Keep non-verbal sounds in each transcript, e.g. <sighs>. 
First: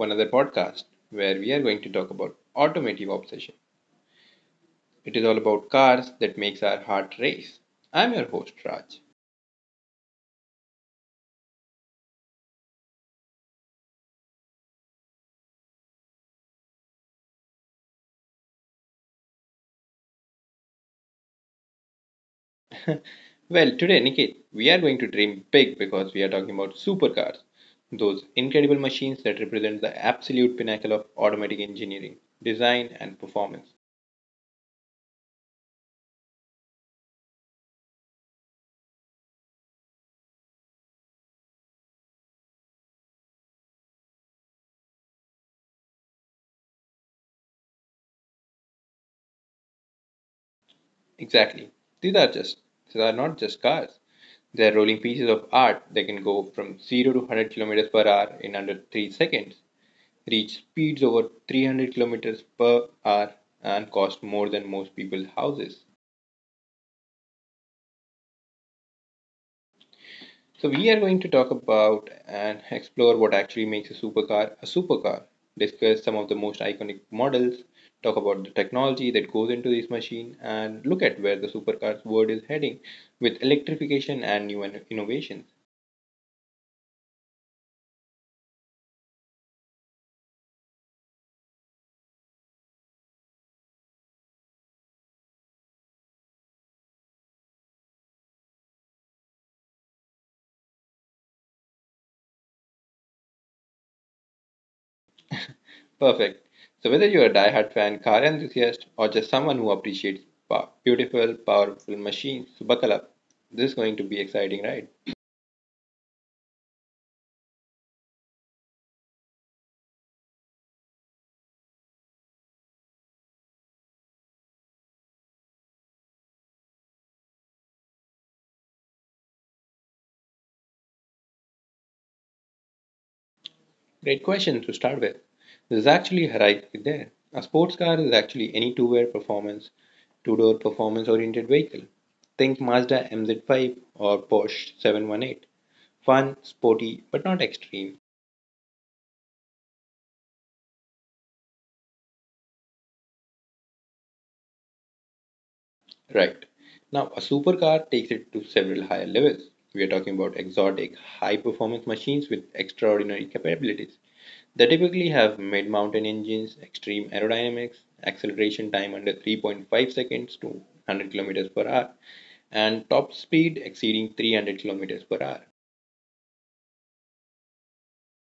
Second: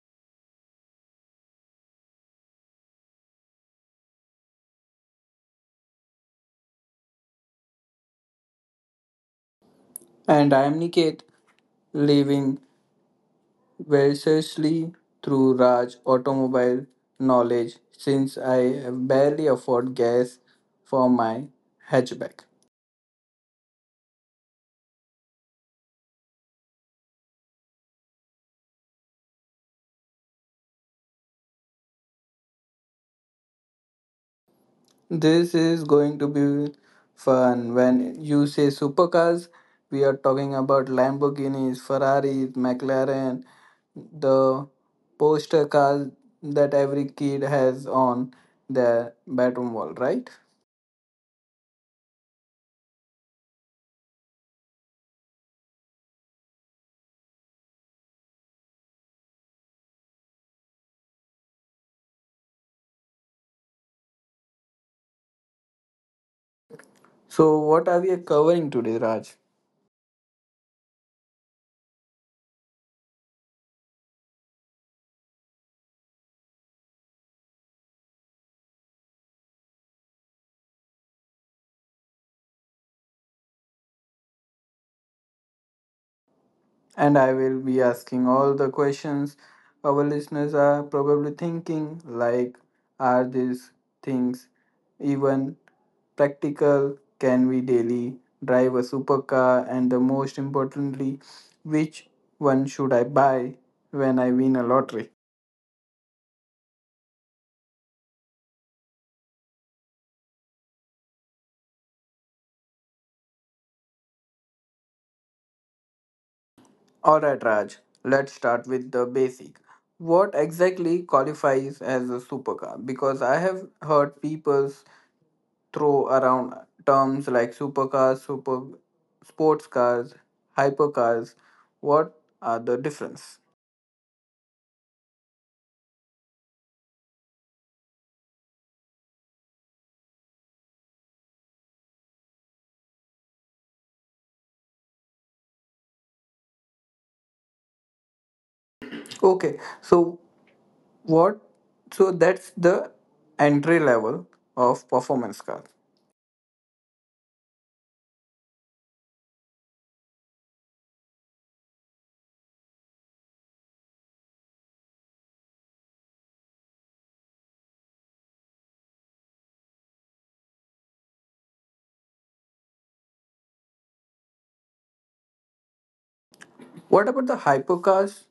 another podcast where we are going to talk about automotive obsession. It is all about cars that makes our heart race. I'm your host Raj. And I am Niket, living variously through Raj automobile knowledge since I barely afford gas for my hatchback. Well, today Niket, we are going to dream big because we are talking about supercars, those incredible machines that represent the absolute pinnacle of automatic engineering, design and performance. This is going to be fun. When you say supercars, we are talking about Lamborghinis, Ferraris, McLaren, the poster cars that every kid has on their bedroom wall, right? Exactly. These are just these are not just cars. They are rolling pieces of art that can go from 0 to 100 kilometers per hour in under 3 seconds, reach speeds over 300 kilometers per hour and cost more than most people's houses. So, what are we covering today, Raj? So, we are going to talk about and explore what actually makes a supercar, discuss some of the most iconic models, talk about the technology that goes into this machine, and look at where the supercars world is heading with electrification and new innovations. And I will be asking all the questions our listeners are probably thinking, like, are these things even practical? Can we daily drive a supercar? And the most importantly, which one should I buy when I win a lottery? Perfect. So, whether you're a die-hard fan, car enthusiast, or just someone who appreciates beautiful, powerful machines, so buckle up. This is going to be exciting, right? Alright, Raj, let's start with the basic. What exactly qualifies as a supercar? Because I have heard people throw around terms like supercars, super sports cars, hypercars. What are the difference? Great question to start with. There's actually a hierarchy there. A sports car is actually any two-wheel performance, two-door performance-oriented vehicle. Think Mazda MZ5 or Porsche 718. Fun, sporty, but not extreme. Okay, so what? So that's the entry level of performance cars. Right. Now, a supercar takes it to several higher levels. We are talking about exotic, high performance machines with extraordinary capabilities. They typically have mid mountain engines, extreme aerodynamics, acceleration time under 3.5 seconds to 100 kilometers per hour, and top speed exceeding 300 kilometers per hour. What about the hypercars?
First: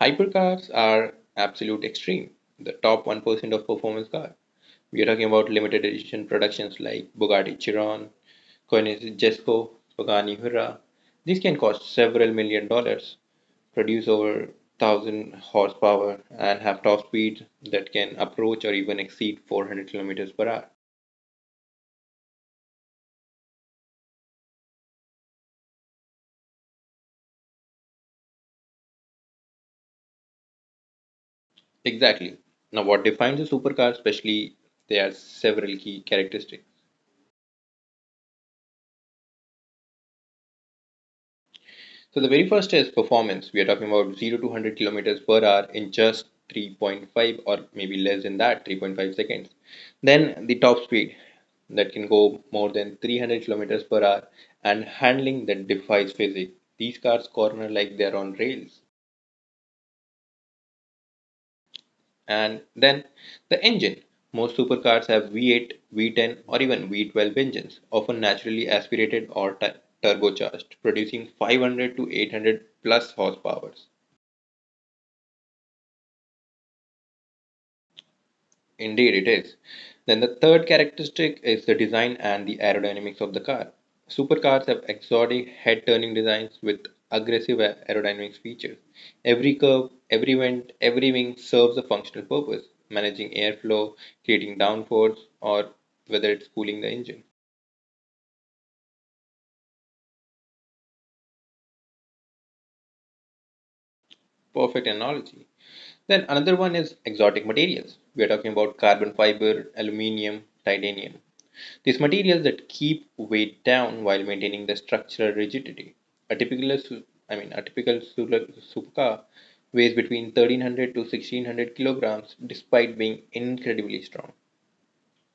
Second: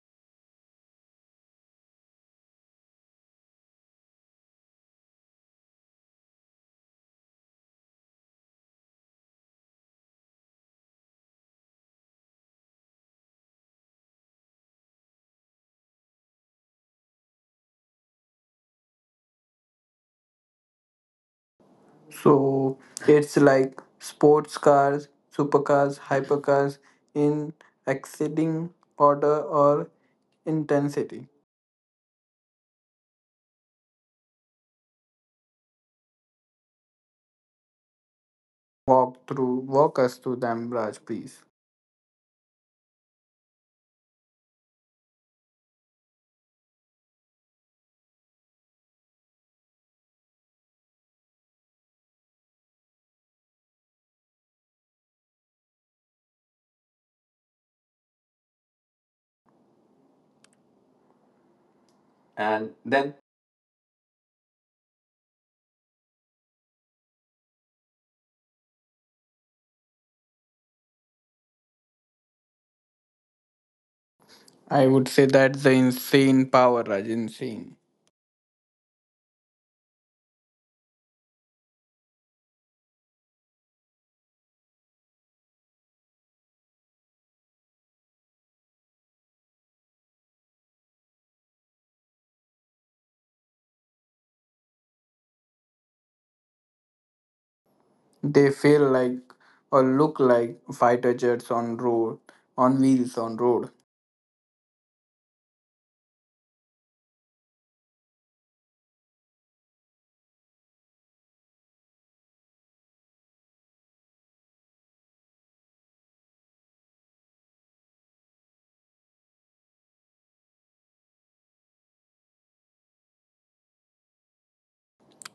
Hypercars are absolute extreme, the top 1% of performance cars. We are talking about limited edition productions like Bugatti Chiron, Coinage Jesco, Pagani Hurra. These can cost several million dollars, produce over 1000 horsepower, and have top speeds that can approach or even exceed 400 kilometers per hour. So it's like sports cars, supercars, hypercars in exceeding order or intensity. Exactly. Now, what defines a supercar, especially, there are several key characteristics. Walk us through them, Raj, please. So the very first is performance. We are talking about 0 to 100 kilometers per hour in just 3.5 or maybe less than that, 3.5 seconds. Then the top speed that can go more than 300 kilometers per hour and handling that defies physics. These cars corner like they're on rails. And then the engine. Most supercars have V8, V10, or even V12 engines, often naturally aspirated or turbocharged, producing 500 to 800 plus horsepower. I would say that's the insane power, Raj. Insane. Indeed, it is. Then the third characteristic is the design and the aerodynamics of the car. Supercars have exotic head turning designs with aggressive aerodynamics features. Every curve, every vent, every wing serves a functional purpose, managing airflow, creating downforce, or whether it's cooling the engine. They feel like or look like fighter jets on road, on wheels on road. Perfect analogy. Then another one is exotic materials. We are talking about carbon fiber, aluminium, titanium. These materials that keep weight down while maintaining the structural rigidity. A typical, I mean, a typical Supka weighs between 1300 to 1600 kilograms despite being incredibly strong.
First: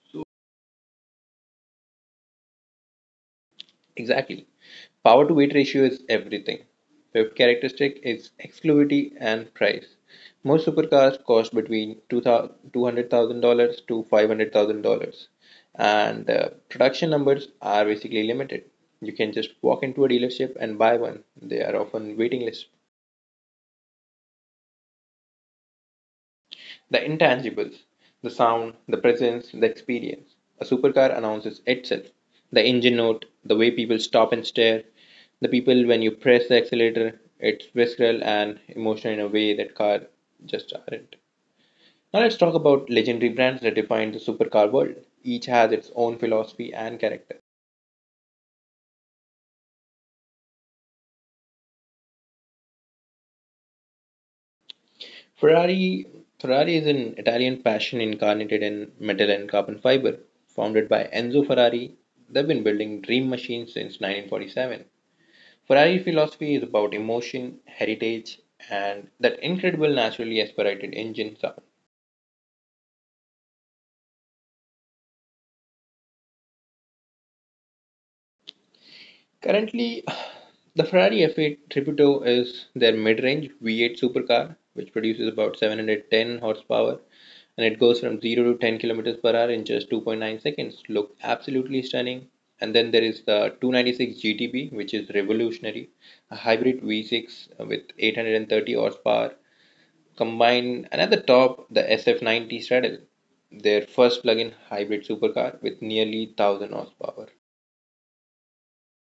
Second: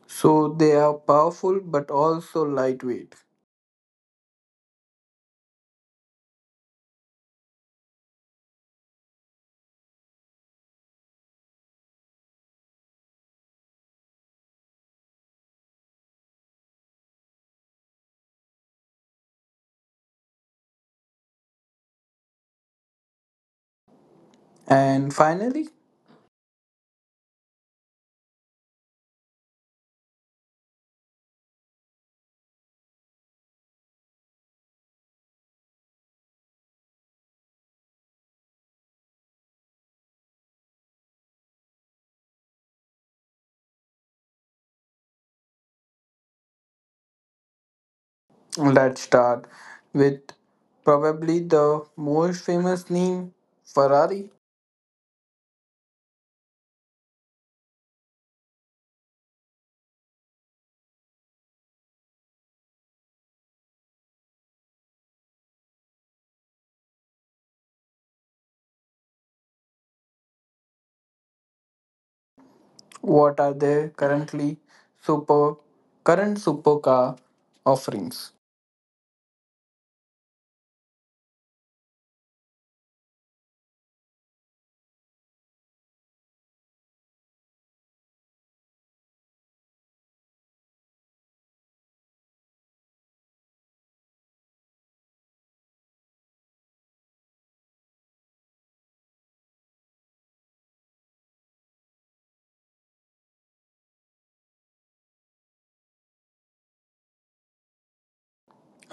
So they are powerful but also lightweight. Exactly. Power to weight ratio is everything. Fifth characteristic is exclusivity and price. Most supercars cost between $200,000 to $500,000, and production numbers are basically limited. You can just walk into a dealership and buy one. They are often waiting list. And finally, The intangibles: the sound, the presence, the experience. A supercar announces itself. The engine note, the way people stop and stare, the people when you press the accelerator, it's visceral and emotional in a way that car just aren't. Now let's talk about legendary brands that define the supercar world. Each has its own philosophy and character. let's start with probably the most famous name, Ferrari. Ferrari Ferrari is an Italian passion incarnated in metal and carbon fiber. Founded by Enzo Ferrari, they've been building dream machines since 1947. Ferrari philosophy is about emotion, heritage, and that incredible naturally aspirated engine sound. What are their super current supercar offerings? Currently, <sighs> the Ferrari F8 Tributo is their mid range V8 supercar, which produces about 710 horsepower and it goes from 0 to 10 kilometers per hour in just 2.9 seconds. Look absolutely stunning. And then there is the 296 GTB, which is revolutionary, a hybrid V6 with 830 horsepower combine, another top, the SF90 Stradale, their first plug in hybrid supercar with nearly 1000 horsepower.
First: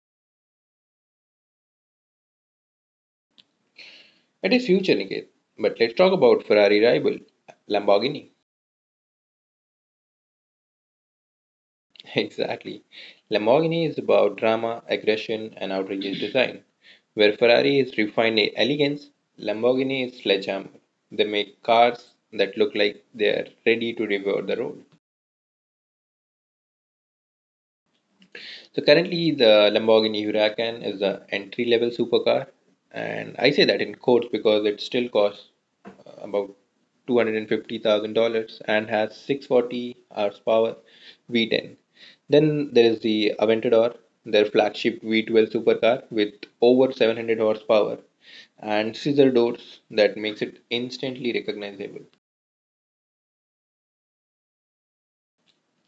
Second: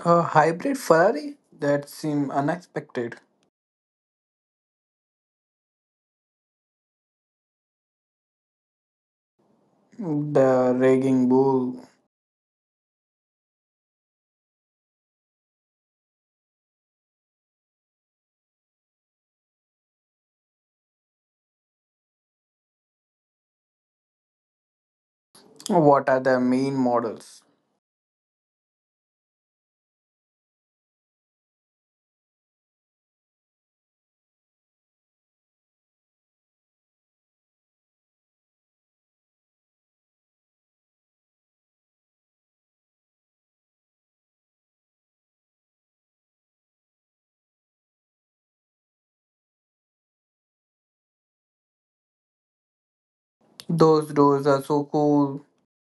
A hybrid Ferrari that seem unexpected. It is future, Niket. But let's talk about Ferrari rival, Lamborghini. The Raging Bull. <laughs> Exactly. Lamborghini is about drama, aggression, and outrageous design. Where Ferrari is refined elegance, Lamborghini is sledgehammer. They make cars that look like they are ready to devour the road. What are the main models? So currently, the Lamborghini Huracan is the entry-level supercar, and I say that in quotes because it still costs uh, about $250,000 and has 640 horsepower V10. Then there is the Aventador, their flagship V12 supercar with over 700 horsepower and scissor doors that makes it instantly recognizable. Those doors are so cool.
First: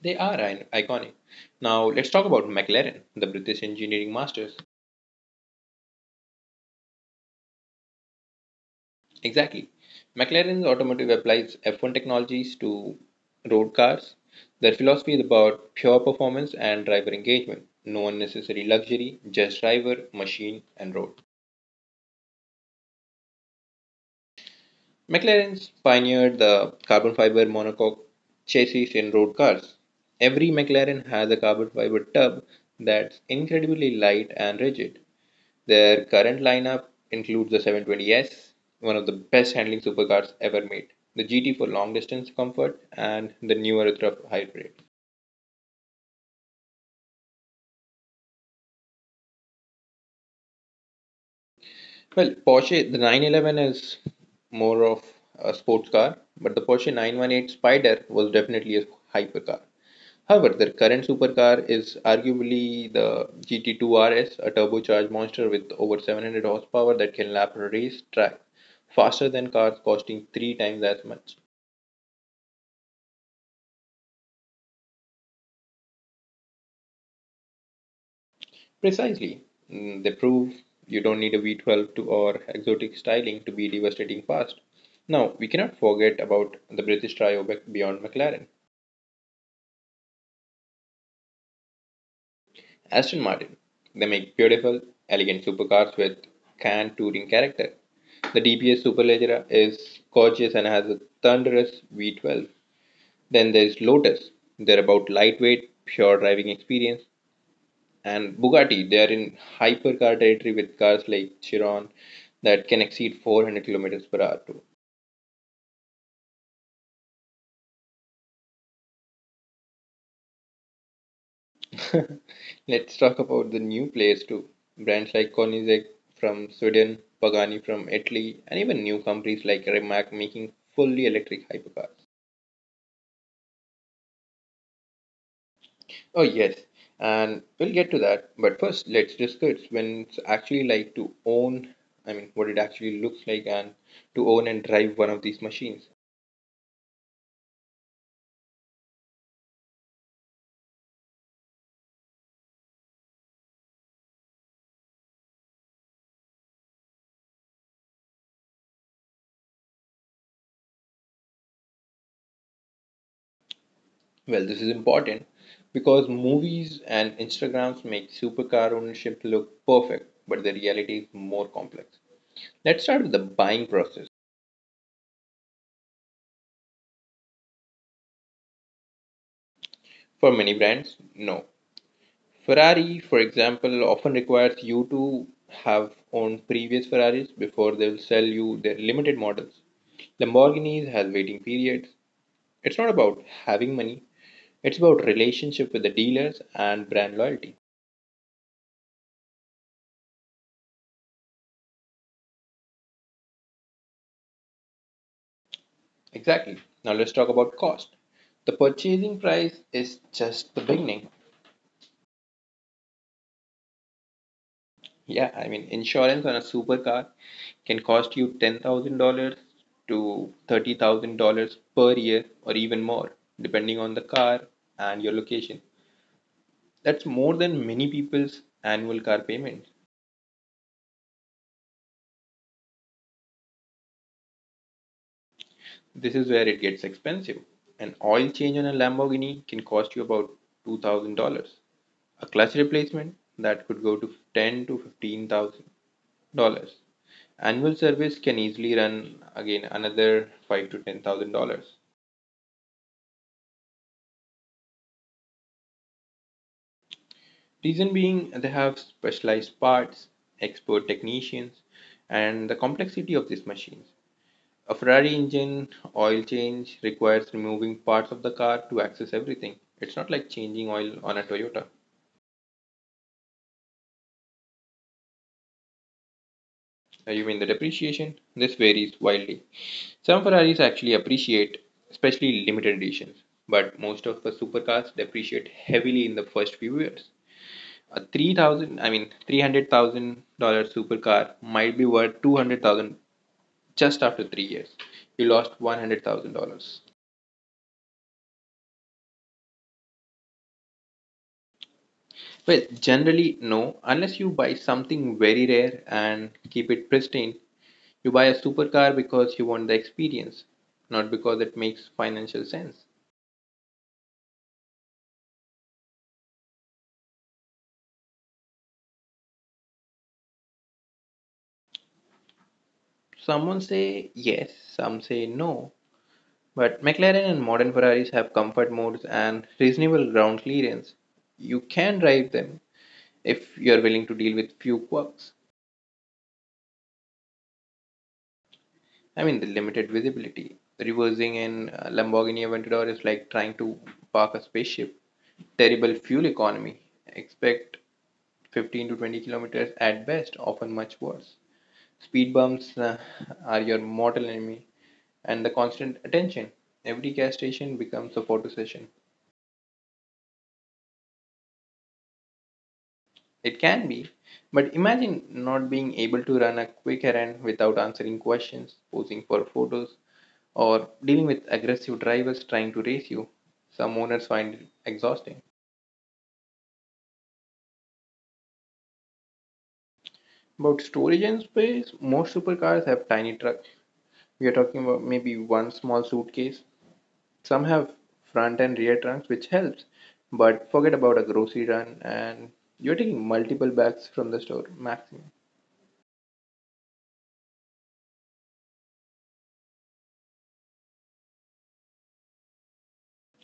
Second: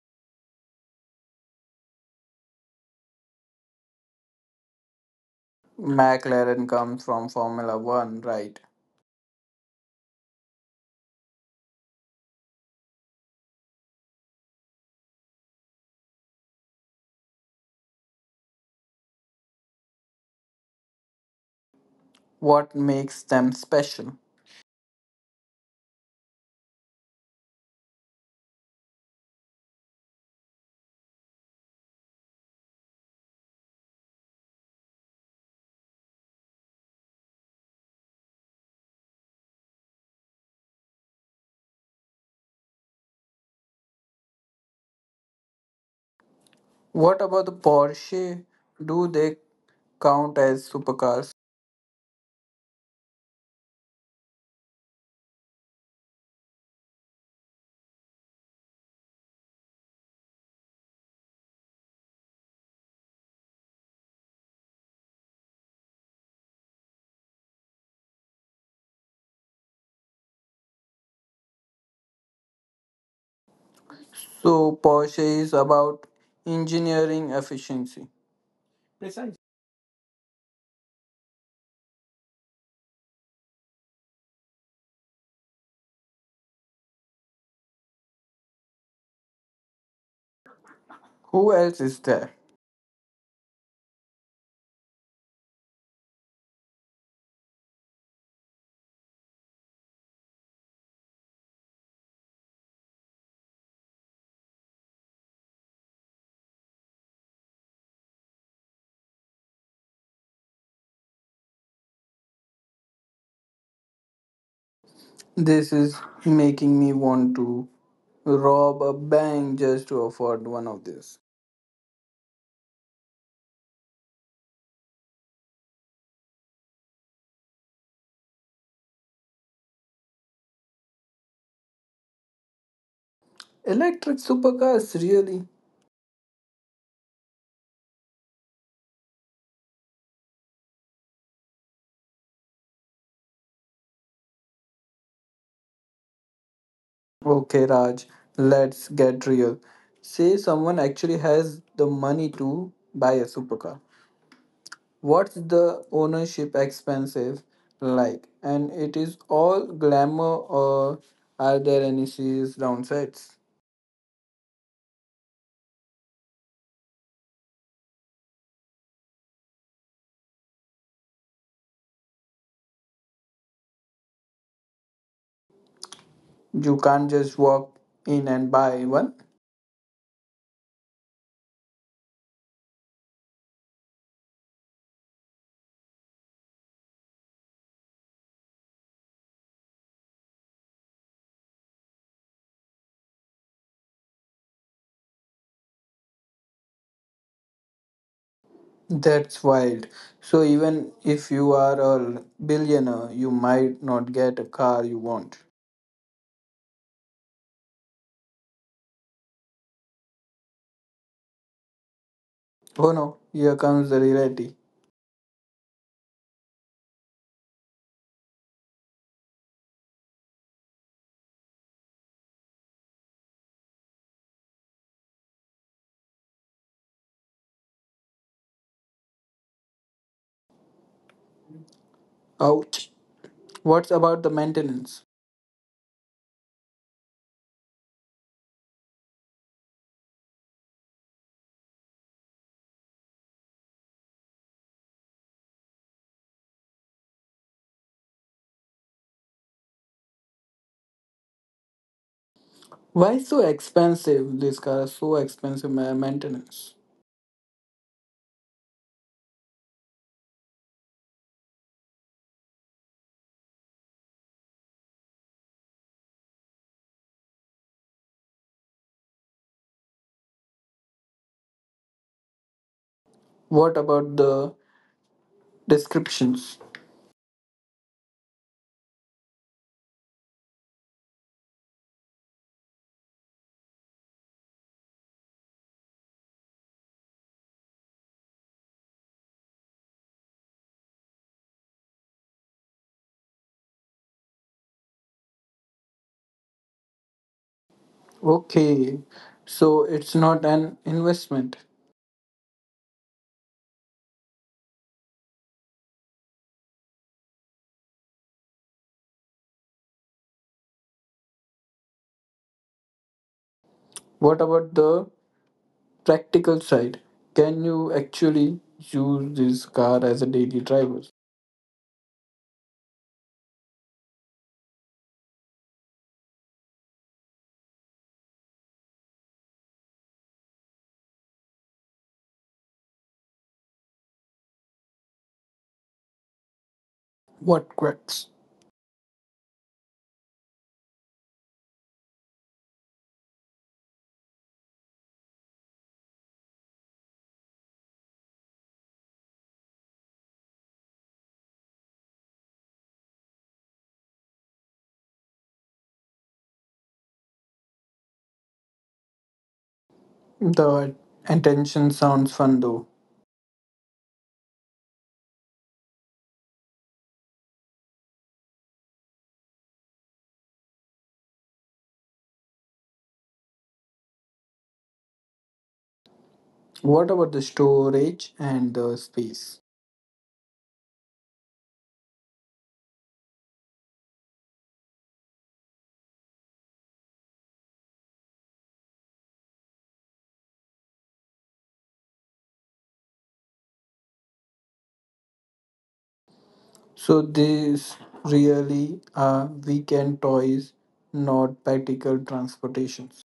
They are iconic. Now let's talk about McLaren, the British engineering masters. McLaren comes from Formula One, right? Exactly. McLaren's automotive applies F1 technologies to road cars. Their philosophy is about pure performance and driver engagement, no unnecessary luxury, just driver, machine, and road. What makes them special? McLaren's pioneered the carbon fiber monocoque chassis in road cars. Every McLaren has a carbon fiber tub that's incredibly light and rigid. Their current lineup includes the 720S, one of the best handling supercars ever made, the GT for long distance comfort, and the new Aruthrap Hybrid. What about the Porsche? Do they count as supercars? Well, Porsche, the 911 is more of a sports car, but the Porsche 918 Spyder was definitely a hypercar. However, their current supercar is arguably the GT2 RS, a turbocharged monster with over 700 horsepower that can lap a racetrack faster than cars costing three times as much. So, Porsche is about engineering efficiency. Precisely. They prove you don't need a V12 to or exotic styling to be devastating fast. Now, we cannot forget about the British trio beyond McLaren. Who else is there? Aston Martin. They make beautiful, elegant supercars with canned touring character. The DBS Superleggera is gorgeous and has a thunderous V12. Then there's Lotus. They're about lightweight, pure driving experience. And Bugatti, they are in hypercar territory with cars like Chiron that can exceed 400 kilometers per hour too. This is making me want to rob a bank just to afford one of these. Let's talk about the new players too. Brands like Koenigsegg from Sweden, Pagani from Italy, and even new companies like Rimac making fully electric hypercars. Electric supercars, really? Oh yes, and we'll get to that. But first, let's discuss when it's actually like to own. I mean, what it actually looks like, and to own and drive one of these machines. Okay, Raj, let's get real. Say someone actually has the money to buy a supercar. What's the ownership expensive like? And it is all glamour, or are there any serious downsides? Well, this is important because movies and Instagrams make supercar ownership look perfect, but the reality is more complex. Let's start with the buying process. You can't just walk in and buy one. For many brands, no. Ferrari, for example, often requires you to have owned previous Ferraris before they will sell you their limited models. Lamborghinis has waiting periods. It's not about having money, it's about relationship with the dealers and brand loyalty. That's wild. So, even if you are a billionaire, you might not get a car you want. Exactly. Now let's talk about cost. The purchasing price is just the beginning. Oh no, here comes the reality. Yeah, I mean, insurance on a supercar can cost you $10,000 to $30,000 per year or even more, depending on the car and your location. That's more than many people's annual car payments. Ouch. What's about the maintenance? This is where it gets expensive. An oil change on a Lamborghini can cost you about $2,000. A clutch replacement that could go to ten to 15000 dollars. Annual service can easily run again another five to ten thousand dollars. Why so expensive? These cars so expensive maintenance. Reason being they have specialized parts, expert technicians, and the complexity of these machines. A Ferrari engine oil change requires removing parts of the car to access everything. It's not like changing oil on a Toyota. What about the descriptions? You mean the depreciation? This varies wildly. Some Ferraris actually appreciate, especially limited editions, but most of the supercars depreciate heavily in the first few years. A 3,000, I mean, $300,000 supercar might be worth 200,000 just after 3 years. You lost $100,000. Okay, so it's not an investment. Well, generally no, unless you buy something very rare and keep it pristine. You buy a supercar because you want the experience, not because it makes financial sense. What about the practical side? Can you actually use this car as a daily driver? Someone say yes, some say no. But McLaren and modern Ferraris have comfort modes and reasonable ground clearance. You can drive them, if you are willing to deal with few quirks. What cracks? I mean, the limited visibility. Reversing in Lamborghini Aventador is like trying to park a spaceship. Terrible fuel economy. Expect 15 to 20 kilometers at best, often much worse. Speed bumps are your mortal enemy, and the constant attention. Every gas station becomes a photo session. The attention sounds fun though. It can be, but imagine not being able to run a quick errand without answering questions, posing for photos, or dealing with aggressive drivers trying to race you. Some owners find it exhausting. What about the storage and the space? About storage and space, most supercars have tiny trucks. We are talking about maybe one small suitcase. Some have front and rear trunks, which helps. But forget about a grocery run, and you're taking multiple bags from the store maximum. So these really are weekend toys, not practical transportations.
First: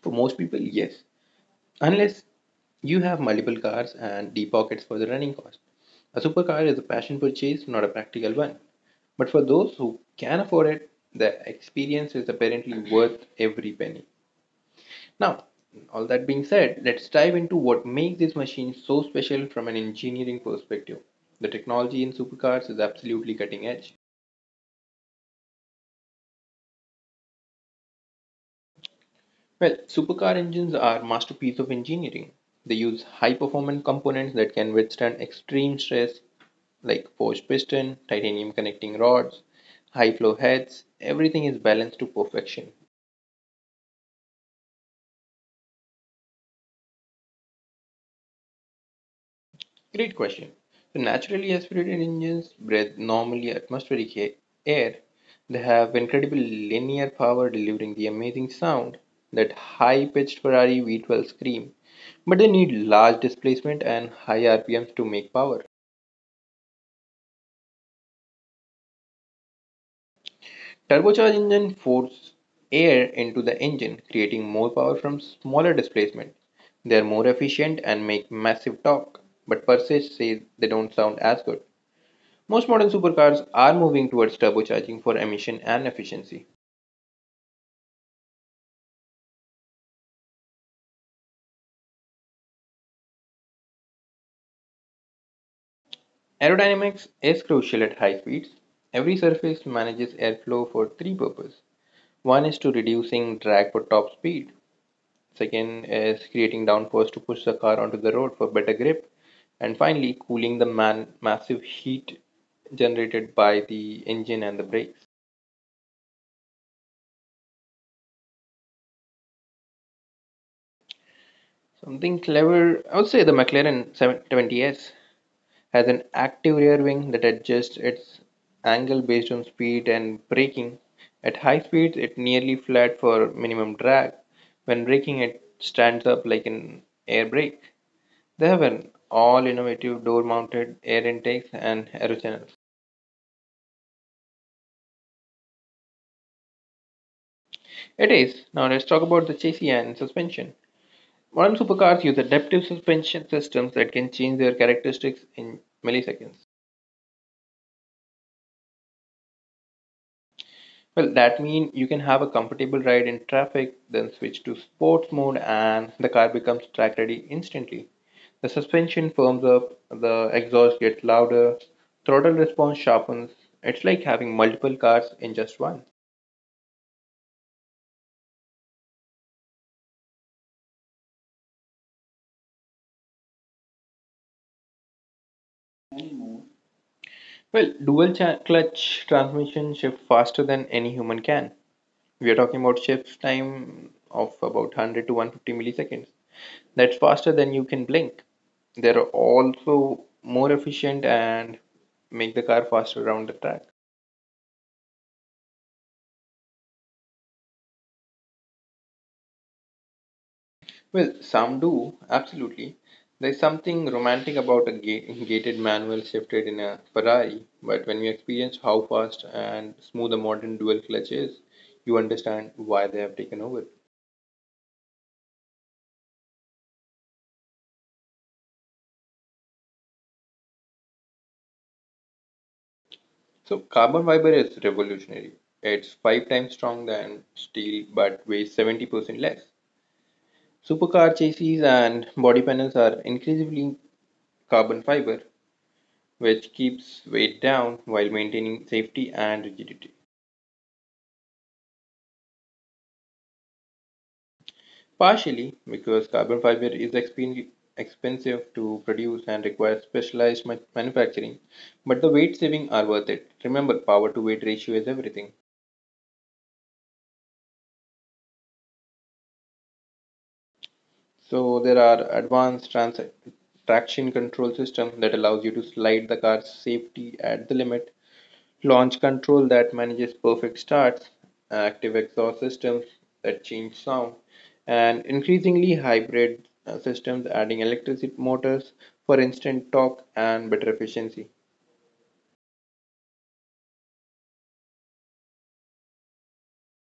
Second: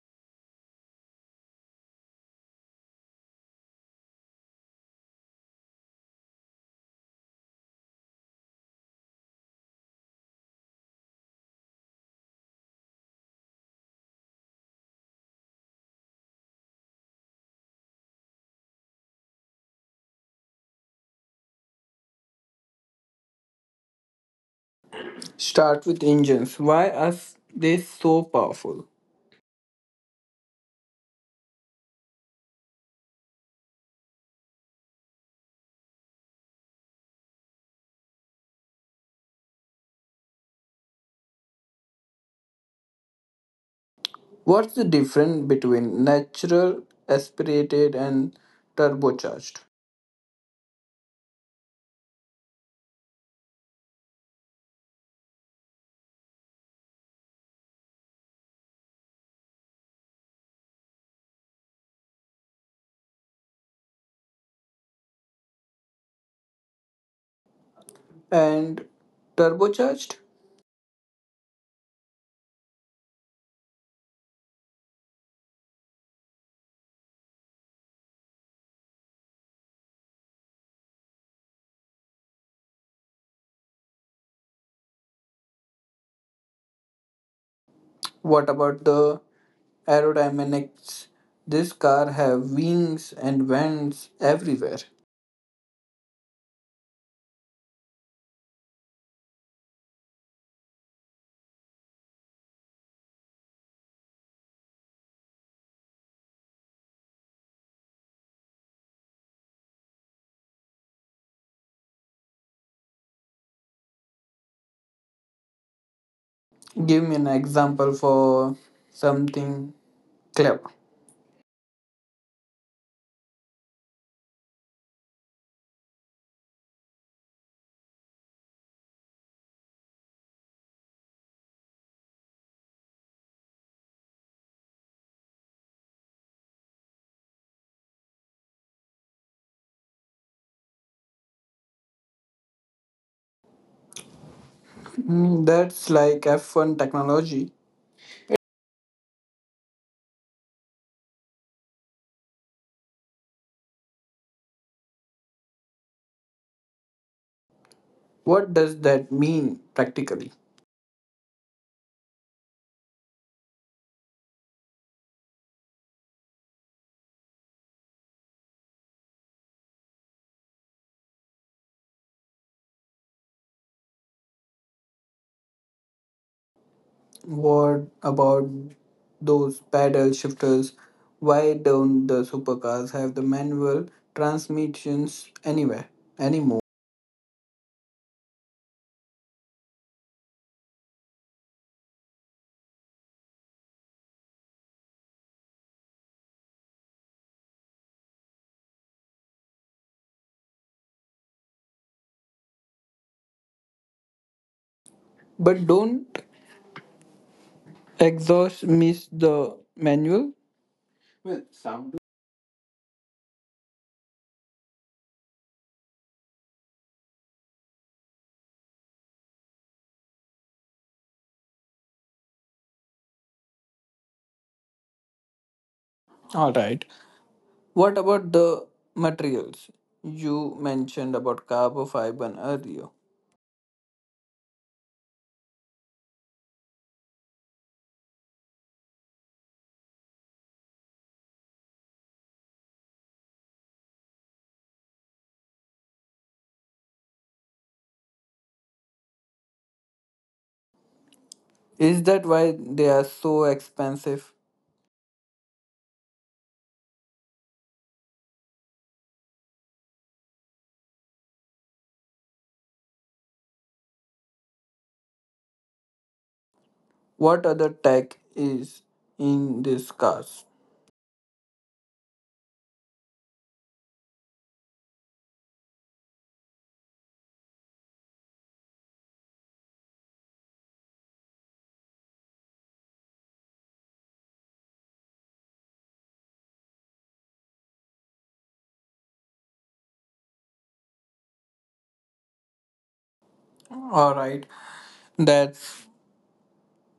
For most people, yes. Unless you have multiple cars and deep pockets for the running cost. A supercar is a passion purchase, not a practical one. But for those who can afford it, the experience is apparently worth every penny. Now, all that being said, let's dive into what makes this machine so special from an engineering perspective. The technology in supercars is absolutely cutting edge. Start with engines. Why are they so powerful? Well, supercar engines are masterpiece of engineering. They use high performance components that can withstand extreme stress like forged piston, titanium connecting rods, high flow heads. Everything is balanced to perfection. What's the difference between natural, aspirated, and turbocharged? Great question. So naturally aspirated engines breathe normally atmospheric air. They have incredible linear power delivering the amazing sound, that high-pitched Ferrari V12 scream. But they need large displacement and high RPMs to make power. And turbocharged? Turbocharged engines force air into the engine, creating more power from smaller displacement. They are more efficient and make massive torque, but Persage says they don't sound as good. Most modern supercars are moving towards turbocharging for emission and efficiency. What about the aerodynamics? This car have wings and vents everywhere. Aerodynamics is crucial at high speeds. Every surface manages airflow for three purposes. One is to reducing drag for top speed. Second is creating downforce to push the car onto the road for better grip. And finally, cooling the man massive heat generated by the engine and the brakes. Give me an example for something clever. Something clever, I would say the McLaren 720S has an active rear wing that adjusts its angle based on speed and braking. At high speeds, it nearly flat for minimum drag. When braking, it stands up like an air brake. They have an all innovative door mounted air intakes and aerochannels. That's like F1 technology. It is. Now let's talk about the chassis and suspension. Modern supercars use adaptive suspension systems that can change their characteristics in milliseconds. What does that mean practically? Well, that means you can have a comfortable ride in traffic, then switch to sports mode, and the car becomes track ready instantly. The suspension firms up, the exhaust gets louder, throttle response sharpens. It's like having multiple cars in just one. What about those paddle shifters? Why don't the supercars have the manual transmissions anywhere anymore? Well, clutch transmission shifts faster than any human can. We are talking about shift time of about 100 to 150 milliseconds. That's faster than you can blink. They're also more efficient and make the car faster around the track. But don't exhaust miss the manual? Well, Well, some some do. do, absolutely. There's something romantic about a gated manual shifted in a Ferrari, but when you experience how fast and smooth a modern dual clutch is, you understand why they have taken over. All right. What about the materials? You mentioned about carbon fiber earlier. So carbon fiber is revolutionary. It's five times strong than steel but weighs 70% less. Supercar chassis and body panels are increasingly carbon fiber, which keeps weight down while maintaining safety and rigidity. Is that why they are so expensive? Partially because carbon fiber is expensive to produce and requires specialized manufacturing, but the weight saving are worth it. Remember, power to weight ratio is everything. What other tech is in these cars. So there are advanced trans traction control system that allows you to slide the car's safety at the limit, launch control that manages perfect starts, active exhaust systems that change sound, and increasingly hybrid systems adding electric motors for instant torque and better efficiency. All right, that's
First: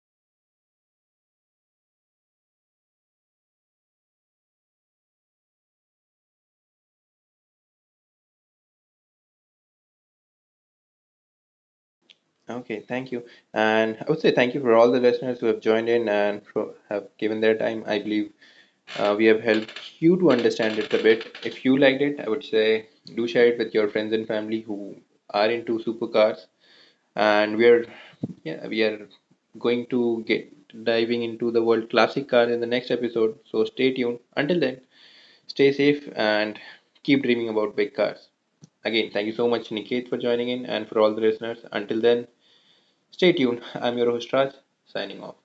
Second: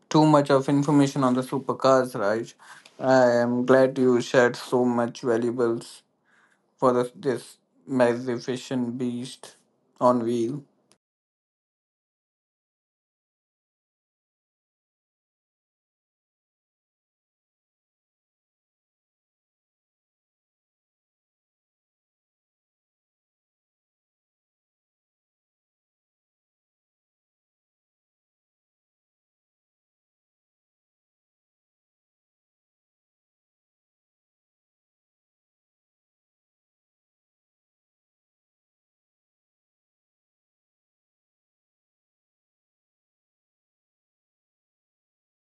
too much of information on the supercars, Raj. I am glad you shared so much valuables for this magnificent beast on wheel. Okay, thank you. And I would say thank you for all the listeners who have joined in and for, have given their time. I believe we have helped you to understand it a bit. If you liked it, I would say do share it with your friends and family who are into supercars. And we are going to get diving into the world classic cars in the next episode. So stay tuned. Until then, stay safe and keep dreaming about big cars. Again, thank you so much, Niket, for joining in, and for all the listeners. Until then, stay tuned. I'm your host Raj, signing off.